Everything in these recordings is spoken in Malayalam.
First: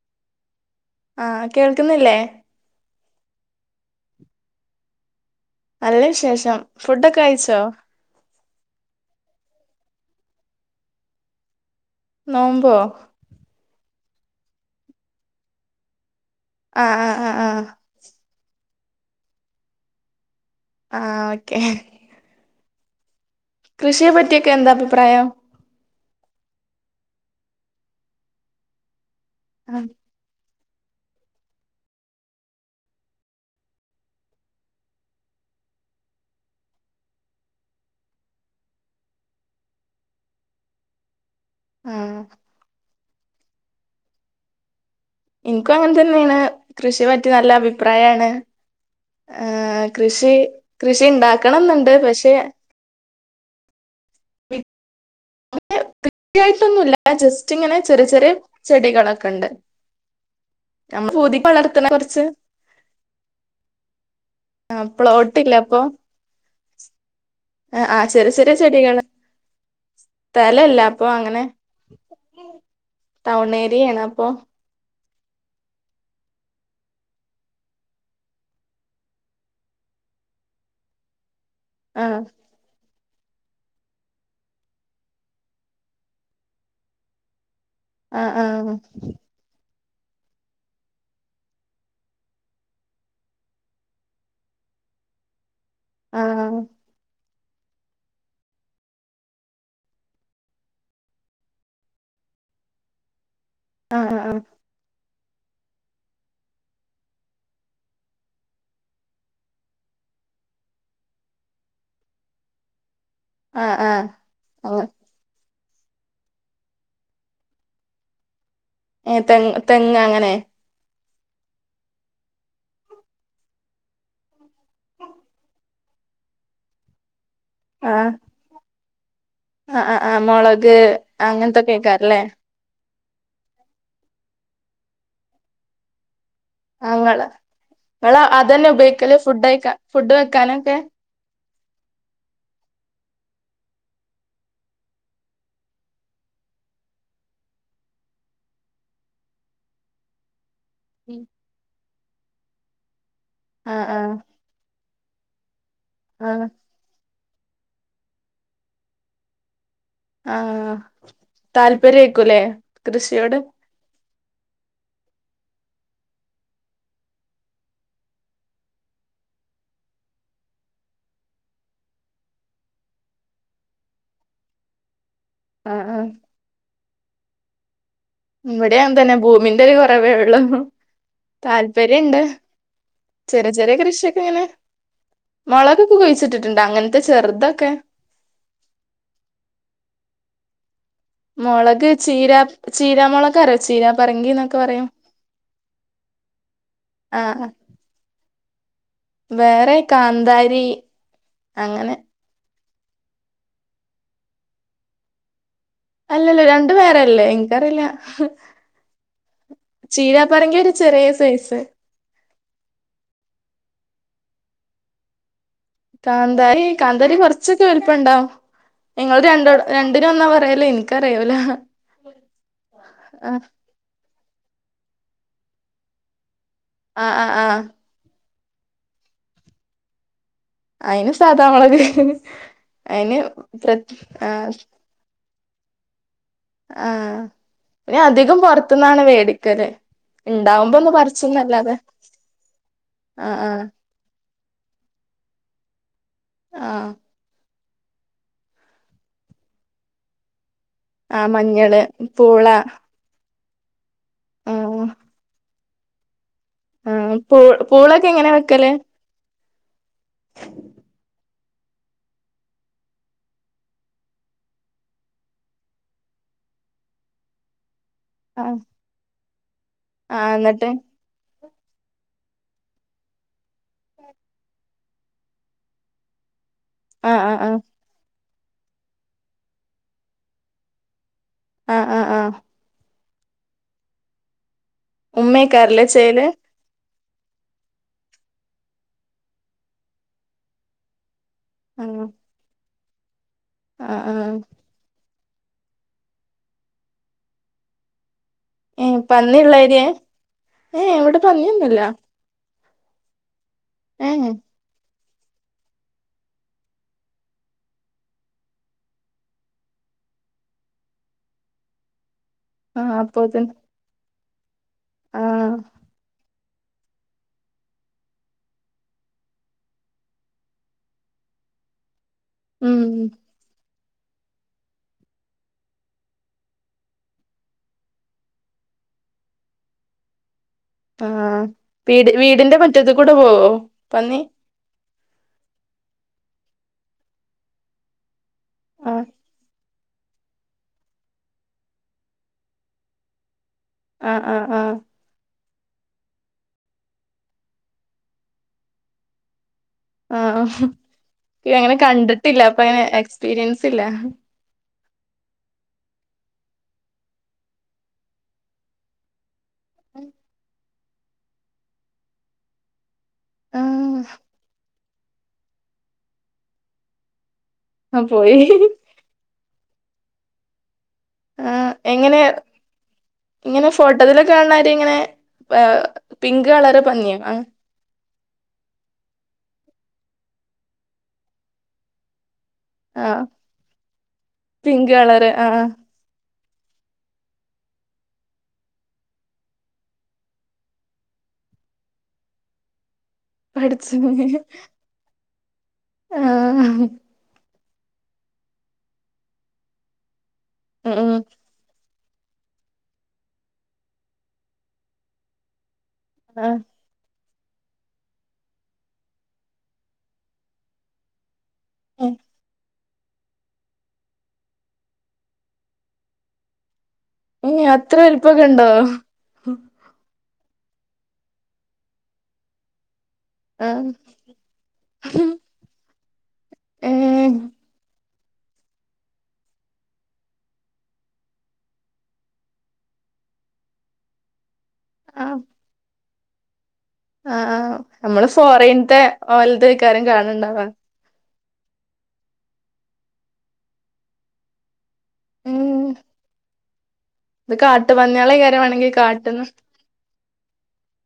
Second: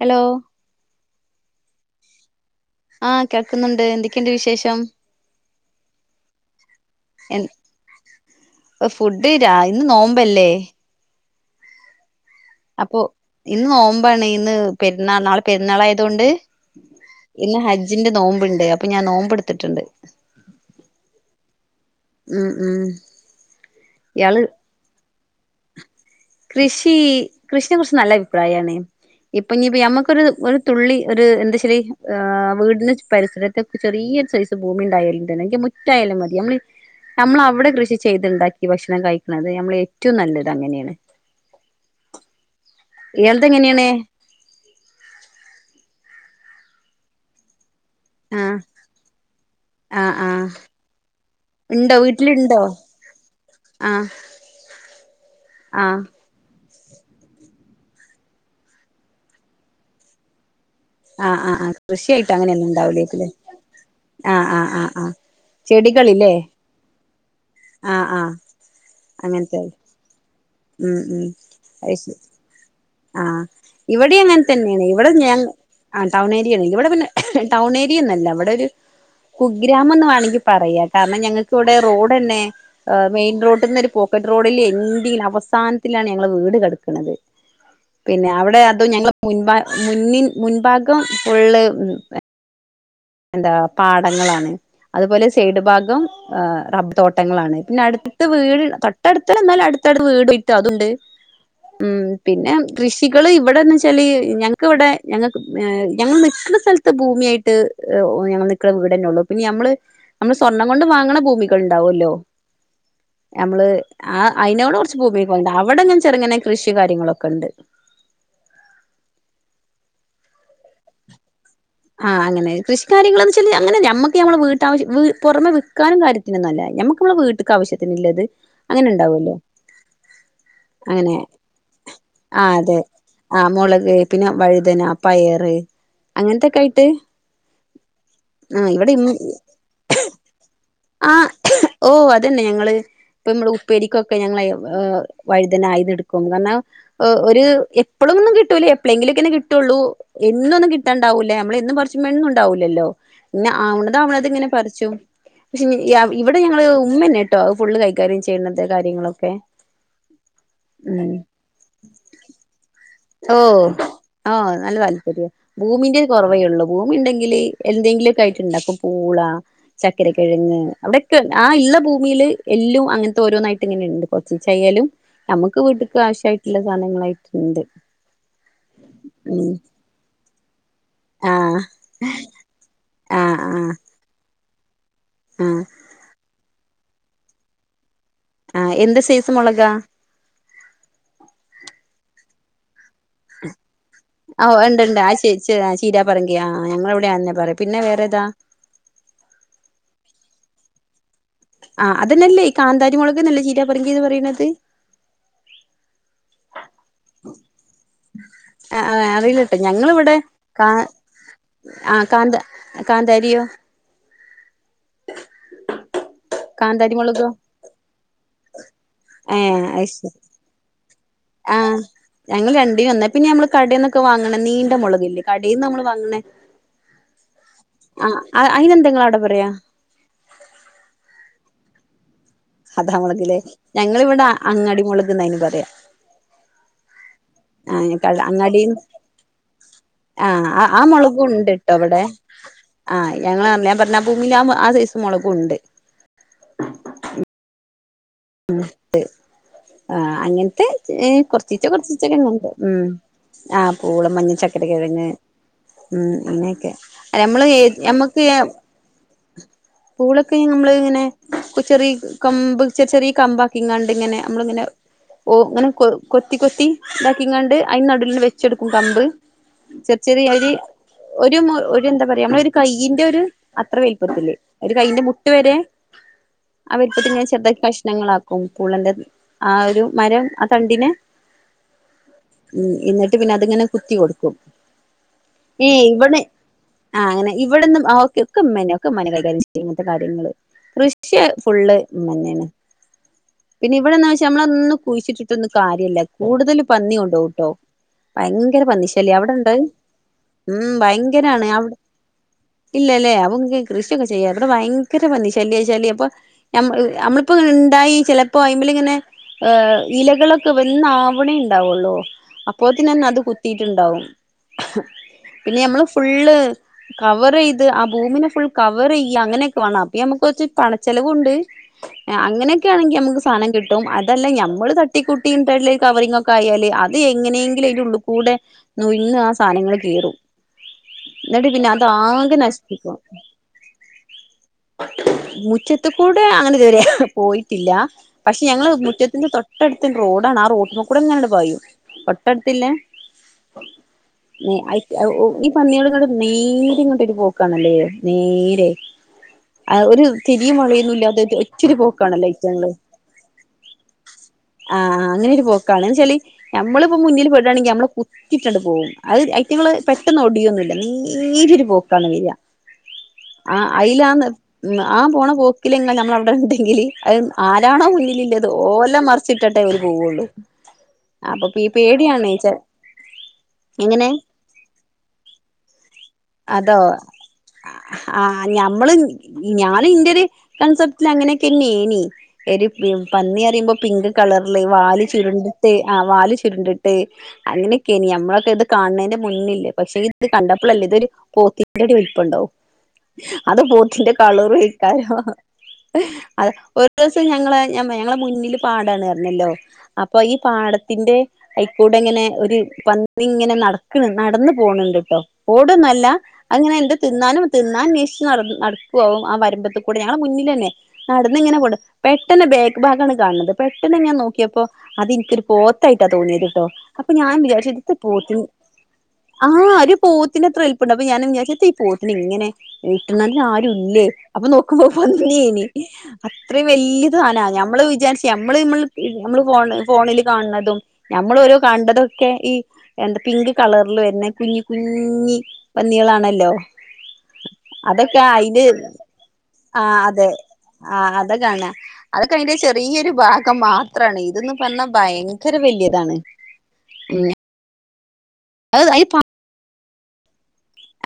ഹലോ ആ കേൾക്ക്ന്നില്ലേ ആ കേൾക്ക്ന്നുണ്ട് എന്തൊക്കെയുണ്ട് വിശേഷം നല്ല വിശേഷം ഫുഡൊക്കെ കഴ്ച്ചോ ല്ലാ ഇന്ന് നോമ്പല്ലെ നോമ്പോ അപ്പൊ ഇന്ന് നോമ് മ്പാണ് ഇന്ന് പെര്ന്നാ നാളെ പെര്ന്നാൾ ആയതേണ്ട് ആഹ് ആഹ് ആഹ് ഇന്ന് ആഹ് ഹജ്ജിന്റെ നോമ്പ് ഇണ്ട അ അപ്പ ഞാൻ നോമ്പ് ഇട്ത്ത്ട്ട് ഇണ്ട് ആ ഓക്കെ ഉം ഉം കൃഷിയെ ഇയാള് പറ്റിയൊക്കെ എന്താ അഭിപ്രായം കൃഷി കൃഷിനെ കുർച്ച് നല്ല അഭിപ്രായാണ് ഇപ്പ ഇഞ്ഞ് ഇപ്പ ആഹ് ഞമ്മക്കൊര് ഒര് തുള്ളി ഒര് എന്താച്ചാൽ ഏ വീട്ന് പരിസരത്തെക്കെ ചെറിയൊര് സൈസ് ഭൂമി ഇണ്ടായാൽ ഇണ്ടല്ലോ അല്ലെങ്കി മുറ്റായാലും മതി നമ്മൾ നമ്മൾ അവ്ടെ കൃഷി ചെയ്ത്ണ്ടാക്കി ഭക്ഷണം കഴിക്ക്ണത് നമ്മൾ റ്റവും നല്ലത് അങ്ങനെയാണ് ആ എന്ത് ഇങ്ങനെയാണ് ഇൻക്കും അങ്ങൻ തന്നെയാണ് കൃഷിനെ പറ്റി നല്ല അഭി പ്രായാണ് ആഹ് ഏ ആഹ് കൃഷി ആഹ് കൃഷി ഇണ്ടാക്കണം ഇന്ന്ണ്ട് പക്ഷെ ആ ഇവടെ കൃഷി ആയിട്ട് ഒന്നും ഇല്ല ആ ജസ്റ്റ് ഇങ്ങനെ ചെറെ ചെറെ ചെടികളൊക്കെ ഇണ്ട് ആ ആ ആ കൃഷിയെട്ട് അങ്ങനെ ഒന്നും ഇണ്ടാവുലെയ്ക്കും ലെ ആ ആ ആ ആ പ്ലോട്ടില്ല ചെടികൾ ലെ ആ ആ ചെറെ ചെറെ ചെടികൾ അങ്ങനത്തെ തലയില്ല ഉം അപ്പൊ അങ്ങനെ ആ ടൗൺ ഏരിയയാണ് ഇവടീം അപ്പൊ അങ്ങൻ തന്നെയാണ് ഇവടെ ഞ ആ ടൗൺ ഏരിയ ആൺ ഇവടെ പിന്നെ ടൗൺ ഏരിയൊന്നും അല്ല ഇവടെ ഒരു കുഗ്രാമംന്ന് വേണങ്കി പറയാ കാരണം ഞങ്ങ ക്ക് ഇവടെ ആഹ് റോഡ്ന്നെ ഏ മെയിൻ റോട്ട്ന്ന് ഒര് പോക്കറ്റ് റോഡിൽ എന്റിൽ അവസാനത്തിലാണ് ഞങ്ങളെ വീട് കെടക്ക്ണത് പിന്നെ ആഹ് അവ്ടെ ആഹ് അതും ഞങ്ങൾ മുൻഭാ മുന്നിൻ മുൻഭാഗം ഫുള്ള് മ് എന്താ പാടങ്ങളാണ് അതുപോലെ സൈഡും ഭാഗം ആഹ് റബ് തോ ട്ടങ്ങളാണ് പിന്നെ അടുത്ത് വീട് തൊട്ടടുത്ത എന്നാലും അടുത്തടുത്ത് വീട് ഇട്ടും അതുണ്ട് ഉ പിന്നെ കൃഷികൾ ഇവിടെന്ന് വെച്ചാൽ ആഹ് ആഹ് ഞങ്ങക്കക്ക്ിവിടെ ഞങ്ങൾക്ക് ഞങ്ങൾ നിട്ടുന്ന സ്ഥലത്ത് ഭൂമിയായിട്ട് ഞങ്ങൾ നിിക്കുന്ന വീട്ന്നെ ഉള്ളൂ പിന്നെ ഞമ്മള് നമ്മള് സ്വർണ്ണം കൊണ്ട് വാങ്ങണ ഭൂമികൾ ഉണ്ടാവല്ലോ നമ്മള് ആഹ് ആഹ് ആ അതിനോടെ ആഹ് കുറച്ച് ഭൂമിക്ക് പോയി അവിടെങ്ങെ ചെറുങ്ങനെ കൃഷി കാര്യങ്ങളൊക്കെ ഉണ്ട് ഏ തെ തെങ്ങ് അങ്ങനെ ആഹ് അനെ കൃഷി കാര്യങ്ങളന്ന് വെച്ചാല് അങ്ങനെ നഞമ്മക്ക് ഞമ്മൾ വീട്ടശ്യ പുറമെ വിൽക്കാനും കാര്യത്തിനന്നല്ല നമ്മക്ക് നമ്മള വീട്ട ആവശ്യത്തിനുള്ളത് അങ്ങനെണ്ടാവുമല്ലോ ആ ആ് ആ മുളക് അങ്ങനത്തൊക്കെ കേക്കാറല്ലേ ആ് മുളക് പിന്നെ വഴുതന പയറ് അങ്ങനത്തെെ അങ്ങ നി അത്ന്നെ ആഹ് ഇവിടെ ഉപയോഗിക്കല് ഫുഡ് ഫുഡ് വെക്കാനും ആഹ് ഓഹ അതന്നെ ഞങ്ങൾ ഇപ്പ നമ്മടെ ഉപ്പേരിക്കൊക്കെ ഞങ്ങ് വഴുതന ആയത എടുക്കും കാരണം് ഒരു എപ്പോഴും ഒന്നും കിട്ടൂല്ലേ എപ്പോഴെങ്കിലൊക്കെെ കിട്ടുള്ളൂ എന്നും ഒന്നും ഇട്ടുണ്ടാവേ നമ്മ മന്നണ്ടാവൂില്ലല്ലോ പിന്നെ ആഹ് അവണത ആഹ് അവണത് ഇങ്ങനെ പിച്ചു പക്ഷെ ഇവിടെ ആഹ് ഞങ്ങള്ൾ ഉമ്മന്നട്ട കേട്ടോ ഫുള്ള് കൈകാര്യം ചെയ്യത് കാര്യങ്ങളൊക്കെ ആഹ ഉം താല്പര്യേക്കൂല്ലേ കൃ ഓ ആഹ നല്ല താല്പര്യം ഭൂമിന്റെ കുറവേ ഉള്ളൂ ഭൂമി ഉണ്ടെങ്കില്ിൽ എന്തെങ്കിലുമൊക്കെ ആയിട്ട് ഇണ്ടാക്കും പൂള ചക്കര കിഴങ്ങ് അവിടെയൊക്കെ ആ ഉള്ള ഭൂമിയില് എല്ലാം അങ്ങനത്തെ ഓരോന്നായിട്ട് ഇങ്ങനെുണ്ട് കൊച്ചച്ചായാലും നമ്മക്ക് ആഹ് വീട്ടക്ക് ആവശ്യായിട്ടുള്ള സാധനങ്ങളായിട്ട് എന്ത് ഇവിടെയാ തന്നെ ഭൂമിന്റെ ഒരു കുറവേ ഉള്ളു ആഹ് താല്പര്യുണ്ട് ആഹ് ചെറിയ ആഹ് ചെറിയ കൃഷിയൊക്കെ ഇങ്ങനെ ആഹ് മളകൊക്കെ കഴിച്ചിട്ടുണ്ട് ണ്ട അങ്ങനത്തെ ചെറുതൊക്കെ ആഹ എന്ത സീസ മുളക മുളക് ചീര ചീരാ മൊളകറിയോ ചീരാ ഓ പറങ്കിന്നൊക്കെ ഉണ്ട് പറയും ഉണ്ട് ആ ച ചീരാ പറങ്കിയ ആ ഞങ്ങ എവിടെന്നെ ആഹ് പറ പിന്നെ വേറെേതാ വേറെ കാന്താരി അങ്ങനെ ആഹ് അതന്നെല്ലേ കാന്താരിമോളൊക്കെ നല്ല ചീര പറങ്കിത് പറയണത് അല്ലല്ലോ രണ്ട് ആ അറിയിലട്ടെ ഞങ്ങിവിടെ ചീരാപ്പറങ്കി കാ ഒരു ചെറിയ സൈസ് ആ കാന്ത കാന്താരിയോ കാന്താരി കാന്താരി കുറച്ചൊക്കെ വലിപ്പം ഉണ്ടാവും നിങ്ങൾ രണ്ട ഏഹ് അത് രണ്ടിിന ശരി ഒന്നാ പറയല് എനി ആഹ് ഞങ്ങൾ രണ്ടിനോന്ന പിന്നെ ആ ഞമ്മള് കടന്നൊക്കെ വാങ്ങ ണ നീണ്ട മുളകില്ലേ കടയിന്ന് നമ്മള് വങ്ങണേ ആഹ ആഹ ആഹ അയിനെന്താ നിങ്ങൾ അവിടെ പറയാ അയിന് സാധാമൊളക് അതാ മുളകിലേ ഞങ്ങളിവിടെ ആ അങ്ങാടി മുളക്ന്നതിന് പറയാ ആ ആ പിന്നെ അധികം അങ്ങാട പൊറത്തുന്നാണ് വേടിക്കല് ആഹ ഇണ്ടാവുമ്പോ ആ ഒന്ന് മുളകും ഉണ്ട് കേട്ടോ പറിച്ചുന്നല്ലാതെ അവിടെ ആഹ് ആ ഞങ്ങ ആ അറഞാൻ പറഞ്ഞ ഭൂമിൽ ആ ദൈസം മുളകുംണ്ട് ആഹ ആ അങ്ങനെ മ ആ കൊറത്തിീച്ച മഞ്ഞള് കൊറച്ചീച്ചൊക്കെണ്ട് പൂള ഉ ആ് കൂള മഞ്ഞഞ് ആ ചക്കര കിഴഞ്ഞ് ഉം യൊക്കെ ആ പൂ നമ്മള് പൂളൊക്കെ ഞമ്മക്ക് എങ്ങനെ വെക്കല് പൂളൊക്കെ നമ്മള് ഇങ്ങനെ കൊച്ചെറ കമ്പ് ചെ ചെറിയ കമ്പക്കി ഇങ്ങാണ്ട് ഇങ്ങനെ നമ്മളിങ്ങനെ ഓ ഇങ്ങനെ കൊ കൊത്തി കൊത്തി ഇതാക്കി ഇങ്ങാണ്ട് അതിന്ടുന്ന് ആ വെച്ചെടുക്കും കമ്പ് ചെറ ആ ചെറിയരി എന്നിട്ട് ഒരു ഒരു എന്താ പറയാ നമ്മള ഒരു കൈയിന്റെ ഒരു അത്ര വലിപ്പത്തില്ലേ ഒരു കയ്യിന്റെ മുട്ട് വരെ അവരിപ്പത്തി ആ ഞാൻ ആ ആ ശദ്ദാക്കി പ്രശ്ണങ്ങളാക്കും പുള്ളന്റെ ആ ഒരു മരം ആ തണ്ടിനെ ആഹ് ആഹ് ആഹ് ഉം എന്നട്ട പിന്നെ അതിങ്ങനെ കുത്തി കൊടുക്കും ഉമ്മയക്കാറല്ലേ ചേല് ആഹ് അങ്ങനെ ഇവിടന്നുംക്കെ ഒക്കെമ്മനെയൊക്കെ മന കൈകാര്ി ഇങ്ങനത്തെ കാര്യങ്ങള് കൃഷി ഫുള്ള് ആഹ് മന്നെയാണ് പിന്നെ ആഹ് ഇവിടെന്നന്ന് വെച്ചാ ആഹ് നമ്മള ഒന്ന് കുഴിച്ചിട്ട് ന്നും കാര്യല്ല കൂടുതല് പന്നി കൊണ്ടോവും ട്ടോ ഭയങ്കര ഏഹ് പന്നിശല്യ അവിടെണ്ട്ത് പന്നിയുള്ള ഏരിയേ ഉം ഏഹ് ഇവിടെ ഭയങ്കരാണ് അവ് പന്നിയൊന്നുല്ല ഇല്ലല്ലേ അപ്പങ്ങക്ക് കൃഷിയൊക്കെ ചെയ്യാ ഏഹ് ഇവ്ടെ ഭയ് ങ്കര പന്നി ശല്യാ ഈ ശല്യാ ഇപ്പൊ ഞമ്മ ഞമ്മള് പ്പങ്ങനെണ്ടായി ചെലപ്പോ അയ്മില്ങ്ങനെ ഇലകളൊക്കെ വന്ന് ആവ്ണേ ണ്ടാവാെള്ളൂ. ആഹ് അപ്പോത്തിനെന്നെ അത് അപ്പോത്തിന് കുത്തീട്ട്ണ്ടാവും ആഹ് പിന്നെ ഞമ്മള് ഫുള്ള് കവറെയ്ത് ആ ഭൂമിനെ ഫുൾ കവറെയ്യാ അങ്ങനെയൊക്കെ വേണം അപ്പ ഞമ്മക്കാെറച്ച് പണച്ചെലവുണ്ട്. ആഹ് ഉം അങ്ങനൊക്കെയാണെങ്കി ഞമ്മക്ക് സാനം കി ട്ടും അതല്ല ഞമ്മള് തട്ടിക്കുട്ടി [unintelligible] കവറിങ് ഒക്കെ ആയാല് അത് എങ്ങനെയെങ്കിലും അയിന്റെ ഉള്ള് കൂടെ നുയിന്ന് ആ സാനങ്ങൾ കേറും. ആ എന്നിട്ട് പിന്നെ വീട് അതാകെ വീടിന്റെ നശിപ്പിക്കും മുറ്റത്തുകൂടെ പോവോ പന്നി? മുറ്റത്ത് കൂടെ അങ്ങനെ [unintelligible] പോയിട്ടില്ല പക്ഷേ ഞങ്ങള് ആഹ് മുറ്റത്തിന്റെ തൊട്ടടുത്തന്നെ റോഡാണ് ആ റോട്ടുമ്മക്കൂടെങ്ങെനാട് പായും തൊട്ടടുത്തില്ലെ ആഹ് ആഹ് ആഹ് [unintelligible] പന്നികളങ്ങട് നേരെങ്ങെട്ടൊരു പോക്കണല്ലേ നേരെ അ ഒരു തിരിയും മറയൊന്നുല്ലാത്തൊര് ഒറ്റൊരു പോ [unintelligible] അപ്പൊങ്ങനെ എക്സ്പീരിയൻസ് ഇല്ല. ആ അങ്ങനെ ഒര്പോക്കാണ് ന്തച്ചാല് നമ്മളിപ്പോ മുന്നില് പെടാണെങ്കി നമ്മളെ കുത്തിട്ടാണ്ട് പോകും അത് അയ്റ്റങ്ങള് പെട്ടെന്ന് ഒടിയൊന്നുല്ല നേരൊരു പോക്കാണ് വെര ആ ആഹ് അയിലാന്ന് ആ പോണ പോക്കില്ലെങ്ങ നമ്മളവ്ടെണ്ടെങ്കില് അത് ആരാണോ ആഹ് പോയി മുന്നിലില്ലത് ഓലെ മറ ച്ച്ട്ട് ട്ടേ ഓല് പോവുള്ളൂ അപ്പൊപ്പീ ആഹ് എങ്ങനെ പേടിയാണേച്ചാ ഇങ്ങനെ എങ്ങനെ ഫോട്ടോത്തിലൊക്കെ കാണാര് ഇങ്ങനെ ഏഹ് പിങ്ക് അതോ കളറ് പന്നിയോ ആഹ് ആ ഞമ്മൾ ഞാ ഇന്റൊരു കൺസെപ്റ്റ് ല് അങ്ങനെയൊക്കെന്നേനി [unintelligible] ടീ ആഹ് പന്നി അറിമ്പോ പിങ്ക് കളർല് പിങ്ക് വാല് കളറ് ആഹ് ചുരുണ്ടിട്ട് ആ വാല് ച്ച ചുരുണ്ട്ട്ട് അങ്ങനെയൊക്കേനി ഞമ്മളൊക്കെ ഇത് കാണ്ണേന്റെ മുന്നില്ലേ പക്ഷെ ഇത് കണ്ടപ്പോഴല്ലേ ഇതൊരു പോത്തിന്റൊരു വലിപ്പണ്ടാവും അത് പോത്തിന്റെ പഠച്ചോനെ കളൂറയ്ക്കാരം അ ആഹ് ഞങ്ങളെ ഞങ്ങള മുന്നിൽ പാടാണ്ർഞ്ഞല്ലോ അപ് പ്പൊ ഈ ഉം പാടത്തിന്റെ അയ് കൂടെ ഇങ്ങനെ ഒരു പന്നിങ്ങനെ നടക്ക്‌ണ് നടന്ന്പോണ് ണ്ട്ട്ടോ ഓടാെന്ന ആഹ് അങ്ങനെ എന്റെ തിന്നാനും തിന്ന അന്വേഷിച്ച് നട നടക്കുവും ആ വരുമ്പത്ത കൂടെ ഞങ്ങളുടെ മുന്നിൽ തന്നെ നട ങ്ങെനെ [unintelligible] പെട്ട ഭാഗാണ് കാണുന്നത് പെട്ടെന്ന് ഞാൻ നോക്കിയപ്പോ അത്‌ ഇനിക്കൊരു പോത്തായിട്ടാ തോന്നിയത് കേട്ടോ അപ്പൊ ഞാൻ ഏ വിചാരിച്ചു [unintelligible] ട്ട അത്ര പോത്തിന് വലിപ്പൊക്കെ ഉണ്ടോ ആ ഒര് പോ ത്തിന് എത്ര ല്പ്പണ്ടൊ പ്പ ഞാൻ വിചാർച്ച് ഈ പോട്ടന് ഇങ്ങനെ നല്ല ആഹ് ആരുല്ലേ അപ്പൊ നോക്കുമ്പോ പന്നേനി അ ത്രിം ഏ വല്ല്യ സനാ ഞമ്മള് വിചാരിച്ചു നമ്മള്മ്മൾ നമ്മള് ഫോൺ ഫോണിൽ കാണ് ണതും ന മ്മൾ ഓരോ കണ്ടതൊക്കെ ഈ എന്താ പിങ്ക് കള്റിൽ വര്നെ കുഞ്ഞ കുഞ്ഞി പന്ന്യേളാണ് ഹല്ലോ ആഹ്ഹ നമ്മള് ഫോറീൻത്തെ ഓല് ആഹ് തെക്കാരം അതെ കാണ് ണ്ടാവാ ആഹ് അത കാണ അതൊക്കെ അയ്ന്റെ ചെറീയൊരു ഭാഗം മാത്രാണ് ഇതെന്ന് പറഞ്ഞ ഭയങ്കര വല്യതാണ് ഉം ത്ക്കാട് ട്ട് വൺ ങ്ങളെക്കാരം മാണെങ്കി കാട്ടിന്ന്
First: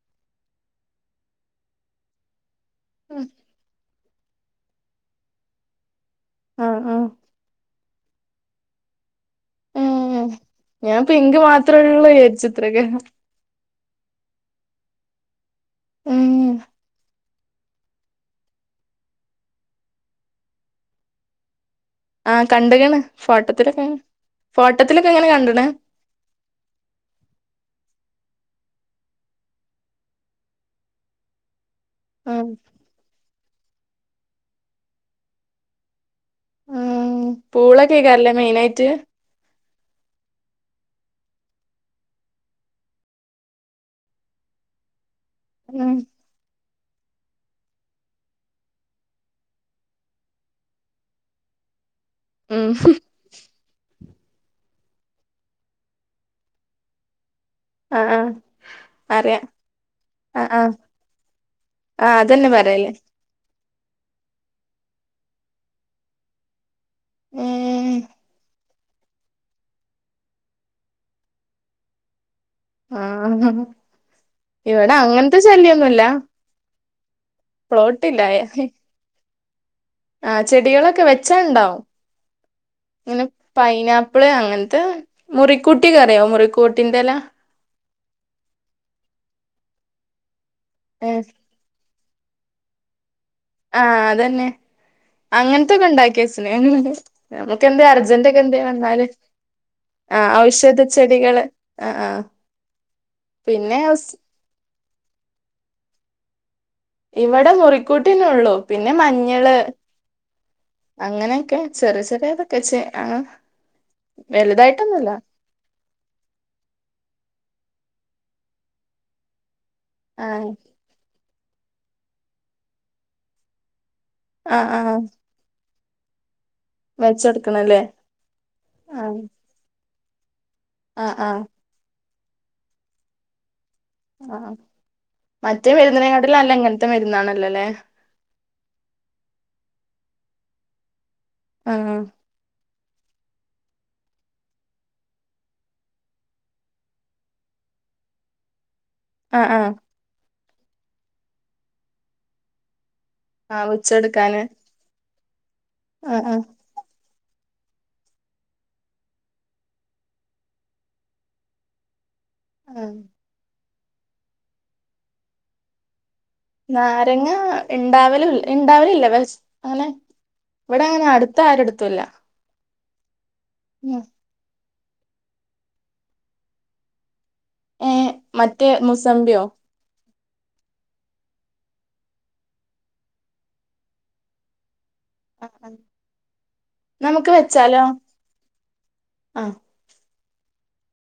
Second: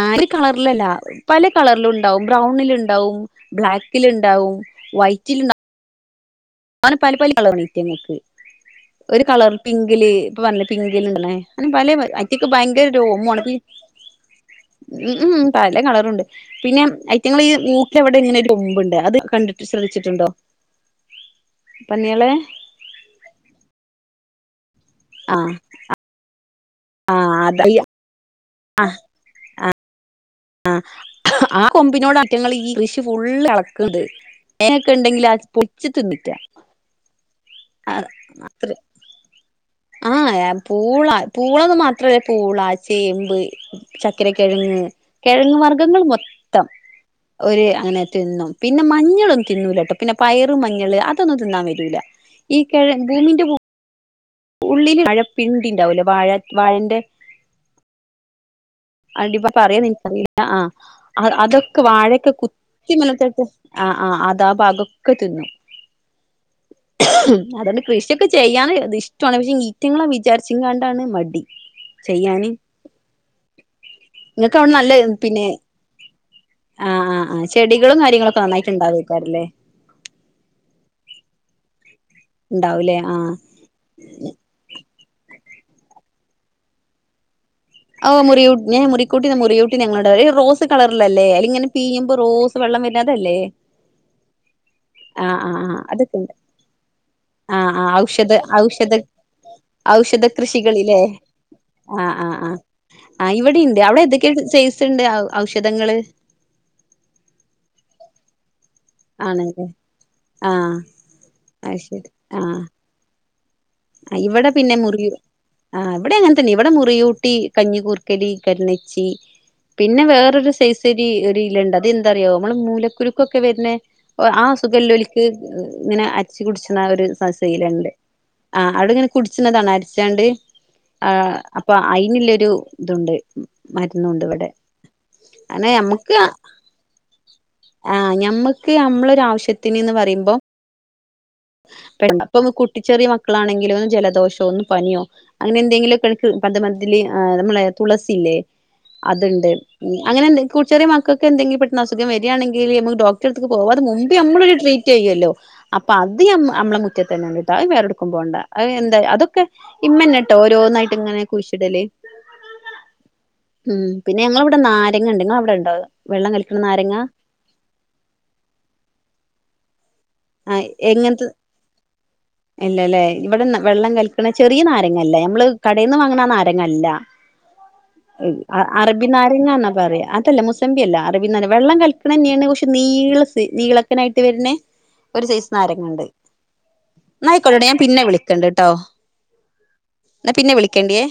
ആ രു കളറ്ലല്ല പല കളറ്ലും ഉണ്ടാവും ബ്രൗണില് ഉണ്ടാവും ബ്ലാക്ക് ക്കില് ഇണ്ടാവും വയ്റ്റില് ഇ ആഹ് ആന ആഹ് പ്പലിപ്പലി കളറിൽ ഇ ന്ക്ക് ഒരു കളർ പിങ്ക്ല് ഉം ഇപ്പ പറഞ്ഞ ഞാൻ പിങ്കില് നിണെ പിങ്ക് അ പല മാത്രേള്ളൂ ഐറ്റെക്ക് വിചാരിച്ചത്രക്കെ ഭയങ്കര രോമോണ് ഉം ഉം പല കളറുണ്ട് ഉം പിന്നെ നിങ്ങൾ ഈ മൂക്ക് എവിടെ ഇങ്ങനെ ഒരു തുമ്പ്ണ്ട് അത് കണ്ടിട്ട് ശ്രദ്ധിച്ട്ടുണ്ടോ ആഹ് കണ്ടക്ക്ണ് ഫോട്ടത്തിലൊക്കെ ഫോട്ടത്തിലൊക്കെങ്ങനെ ആഹ് കണ്ട്ണ് ആഹ് ആഹ് കൊമ്പിനോട് ഉം അറ്റങ്ങൾ ഈ കൃഷി ഫുള്ള്അള ക്ക്ണ്ട് എക്ക്ണ്ടെങ്കിൽ ആ പൊച്ച് തിന്നിറ്റ ആഹ് പൂളക്കേക്കാരലെ അത്ര മെയിനായിട്ട് പൂളാ പൂളന്ന് മാത്രല്ല പൂളാ ചേമ്പ് ചക്കര കെഴങ്ങ് കെഴങ്ങ് ഉം വർഗ്ഗങ്ങൾ മൊത്തം ഒരു അങ്ങനെ തിന്നും പിന്നെ മഞ്ഞളൊന്നും തിന്നൂലട്ടോ പിന്നെ പയറും മഞ്ഞള് അതൊന്നും തിന്നാൻ വരൂല. ഈ ഉം ക ഭൂമിന്റെ ഉള്ളി വാഴപ്പിണ്ടിണ്ടാവല്ലേ വാഴ വാഴന്റെ ആ ആ [unintelligible] പറയാ നിനിക്കറിയില്ല ആ ആഹ് അതൊക്കെ ആഹ് വാഴൊക്കെ അതന്നെ കുത്തി പറയല് [unintelligible] ആ ആ അതാ ഭാഗൊക്കെ തിന്നു. അതോണ്ട് ഉം കൃഷിയൊക്കെ ചെയ്യാന് തിഷ്ടാണ് പക്ഷെ ഈറ്റങ്ങളെ വിചാരിച്ച്ങ്ങാണ്ടാണ് മടി ചെയ്യാന് ആഹ ആ നിങ്ങൾക്ക് അവിടെ ഇവിടെ നല്ല അങ്ങൻത്തെ ശല്യയൊന്നുല്ല ആ ചെടികളും കാര്യങ്ങളൊക്കെ നന്നായിട്ടുണ്ടാവക്കാരല്ലേ ആ ചെടികളൊക്കെ വെച്ചാണ്ടാവും ഉണ്ടാവൂലേ ങ്ങനെ ആഹ് പൈനാപ്പിള് അങ്ങൻത്തെ മുറിക്കൂട്ടി കറിയോ മുറിക്കൂട്ടിന്റെല ഓ മുറിയൂ ഏ മുറിക്കൂട്ടി മുറിയൂട്ടി ന്ന ഞങ്ങളോടെ പറ ഇ റോസ് ത് കളറില്ലല്ലെ അയിലിങ്ങനെ പീയും പ്പ റോസ് വെള്ളം വരാ ആഹ അതന്നെ ആഹ് ആഹ് ആഹ് അങ്ങൻത്തൊക്കെ അതൊക്കെണ്ട് ഇണ്ടാക്കിയച്ണ് ഞങ്ങള് ആഹ് നമുക്ക്ന്തേ ആഹ് ഔഷധ അർജന്റന്റൊക്കെ എന്തേ ഔഷധ വന്നാല് ആ ഔഷധ ഔഷധ കൃഷികളില്ലേ ചെടികള് ആ ആഹ ആ ഇവിടിണ്ട് അവിടെ എതൊക്കെ ച്ചെ ണ്ട് ഔഷധങ്ങള് ഇവിടെ മുറിക്കൂട്ട്യന്നെ ഒള്ളൂ പിന്നെ മഞ്ഞള് ആണല്ലേ ആഹ് അങ്ങനെയൊക്കെ ചെറിയ ചെറിയതൊക്കെ ച്ചെ ആ ആ ഇവിടെ പിന്നെ മുറി ആ ഇവിടെ അങ്ങനെത്തന്നെ ഇവിടെ മുറിയൂട്ടി കഞ്ഞിക്കൂർക്കലി, കണച്ചി പിന്നെ ആഹ് വേറൊരു സൈസരി ഒരു ല്ലണ്ട് അത് എന്തറിയോ നമ്മള് മൂലക്കുരുക്കൊക്കെ വരുന് ആ ആഹ് ആഹ് സുഖല്ലൊലിക്ക് ഇങ്ങനെ അ രച്ചു കുടിച്ചുന്ന ഒരു വെച്ചൊടുക്കണല്ലേ സശലുണ്ട് ആ അവിടാങ്ങനെ ആഹ് കുടിച്ചതാണ്. മരിച്ചാണ്ട് ആ ആഹ് ആഹ് അപ്പൊ ഐ യിനുള്ളൊരു ഇതുണ്ട്. മരുന്നുണ്ട് ഇവിടെ. ആഹ് മറ്റേ അനെ ഞമ്മക്ക് മരുന്നിനെക്കാട്ടിലും നല്ല ഇങ്ങനത്തെ മരുന്നാണല്ലോല്ലേ ആഹ ഞമ്മക്ക് നമ്മളരു ആവശ്യത്തിന്ന്ന് പറയു എന്ത ആഹ് പെ അപ്പൊട്ട ഒട്ടി ചെറിയ മക്കളാണെങ്കിലും ഒന്ന് ജലദോഷോ ഒന്ന് പനിയോ അങ്ങനെ എന്തെങ്കിലുമ ഒക്കെ എ പന്ത് മതിൽ നമ്മള തുളസില്ലേ അതുണ്ട് ആഹ് ആഹ് അങ്ങനെണ്ട് കൂച്ചെറ മക്കൾക്ക് എന്തെങ്കും പെട്ട അുഖം വരികണങ്കിൽമുക്ക് റ്റടുക്ക് ആഹ് പോക അത് മുമ്പേ വെച്ചെടുക്കാന് നമ്മൊരു ട്രീറ്റ് ചെയ്യുമല്ലോ ആഹ് ആഹ് അപ്പം അമ്മള റ്റ തന്നെട്ടാ അത് വേറെ എടുക്കും പോണ്ട എന്താ അതൊക്കെ ഇമ്മന്നെട്ടോ ഓരോന്നായിട്ട് ഇങ്ങനെ കുൂശിടല് ആഹ ഉം പിന്നെ ഞങ്ങ ഇവിടെ നാരങ്ങ ഉണ്ട് നിങ്ങ അവിടെ ഉണ്ടാവുക നാരങ്ങ ഉണ്ടാവല ഉണ്ടാവലല്ല അനെ ഇവിടെ അങ്ങനെ എങ്ങനത്തെ അടുത്ത ആരടുത്തല്ല ഇല്ലല്ലേ ഇവിടെ വെള്ളം കൽിക്കണ ചെറിയ നായ ല്ല നമ്മള് കടയിൽന്ന് വാങ്ങണാരങ്ങല്ല ഏഹ് മറ്റേ അറബിന മുസമ്പിയോ നാരങ്ങന്നാ പറയാ അതല്ല മുസബിയല്ല അറബിന നാര വെള്ളം കളിക്കണ തന്നെയാണ് കൊച്ചച്ച് നീളസ് നീളക്കനായിട്ട് വരുന്നെ ഒരു സൈസ് നാരങ്ങുണ്ട് നമുക്ക് ആയിക്കോട്ടട്ട ഞാൻ വെച്ചാലോ പിന്നെ വിളിക്കണ്ട കേട്ടോ ആ എന്നാ പിന്നെ വിളിക്കണ്ടിയേ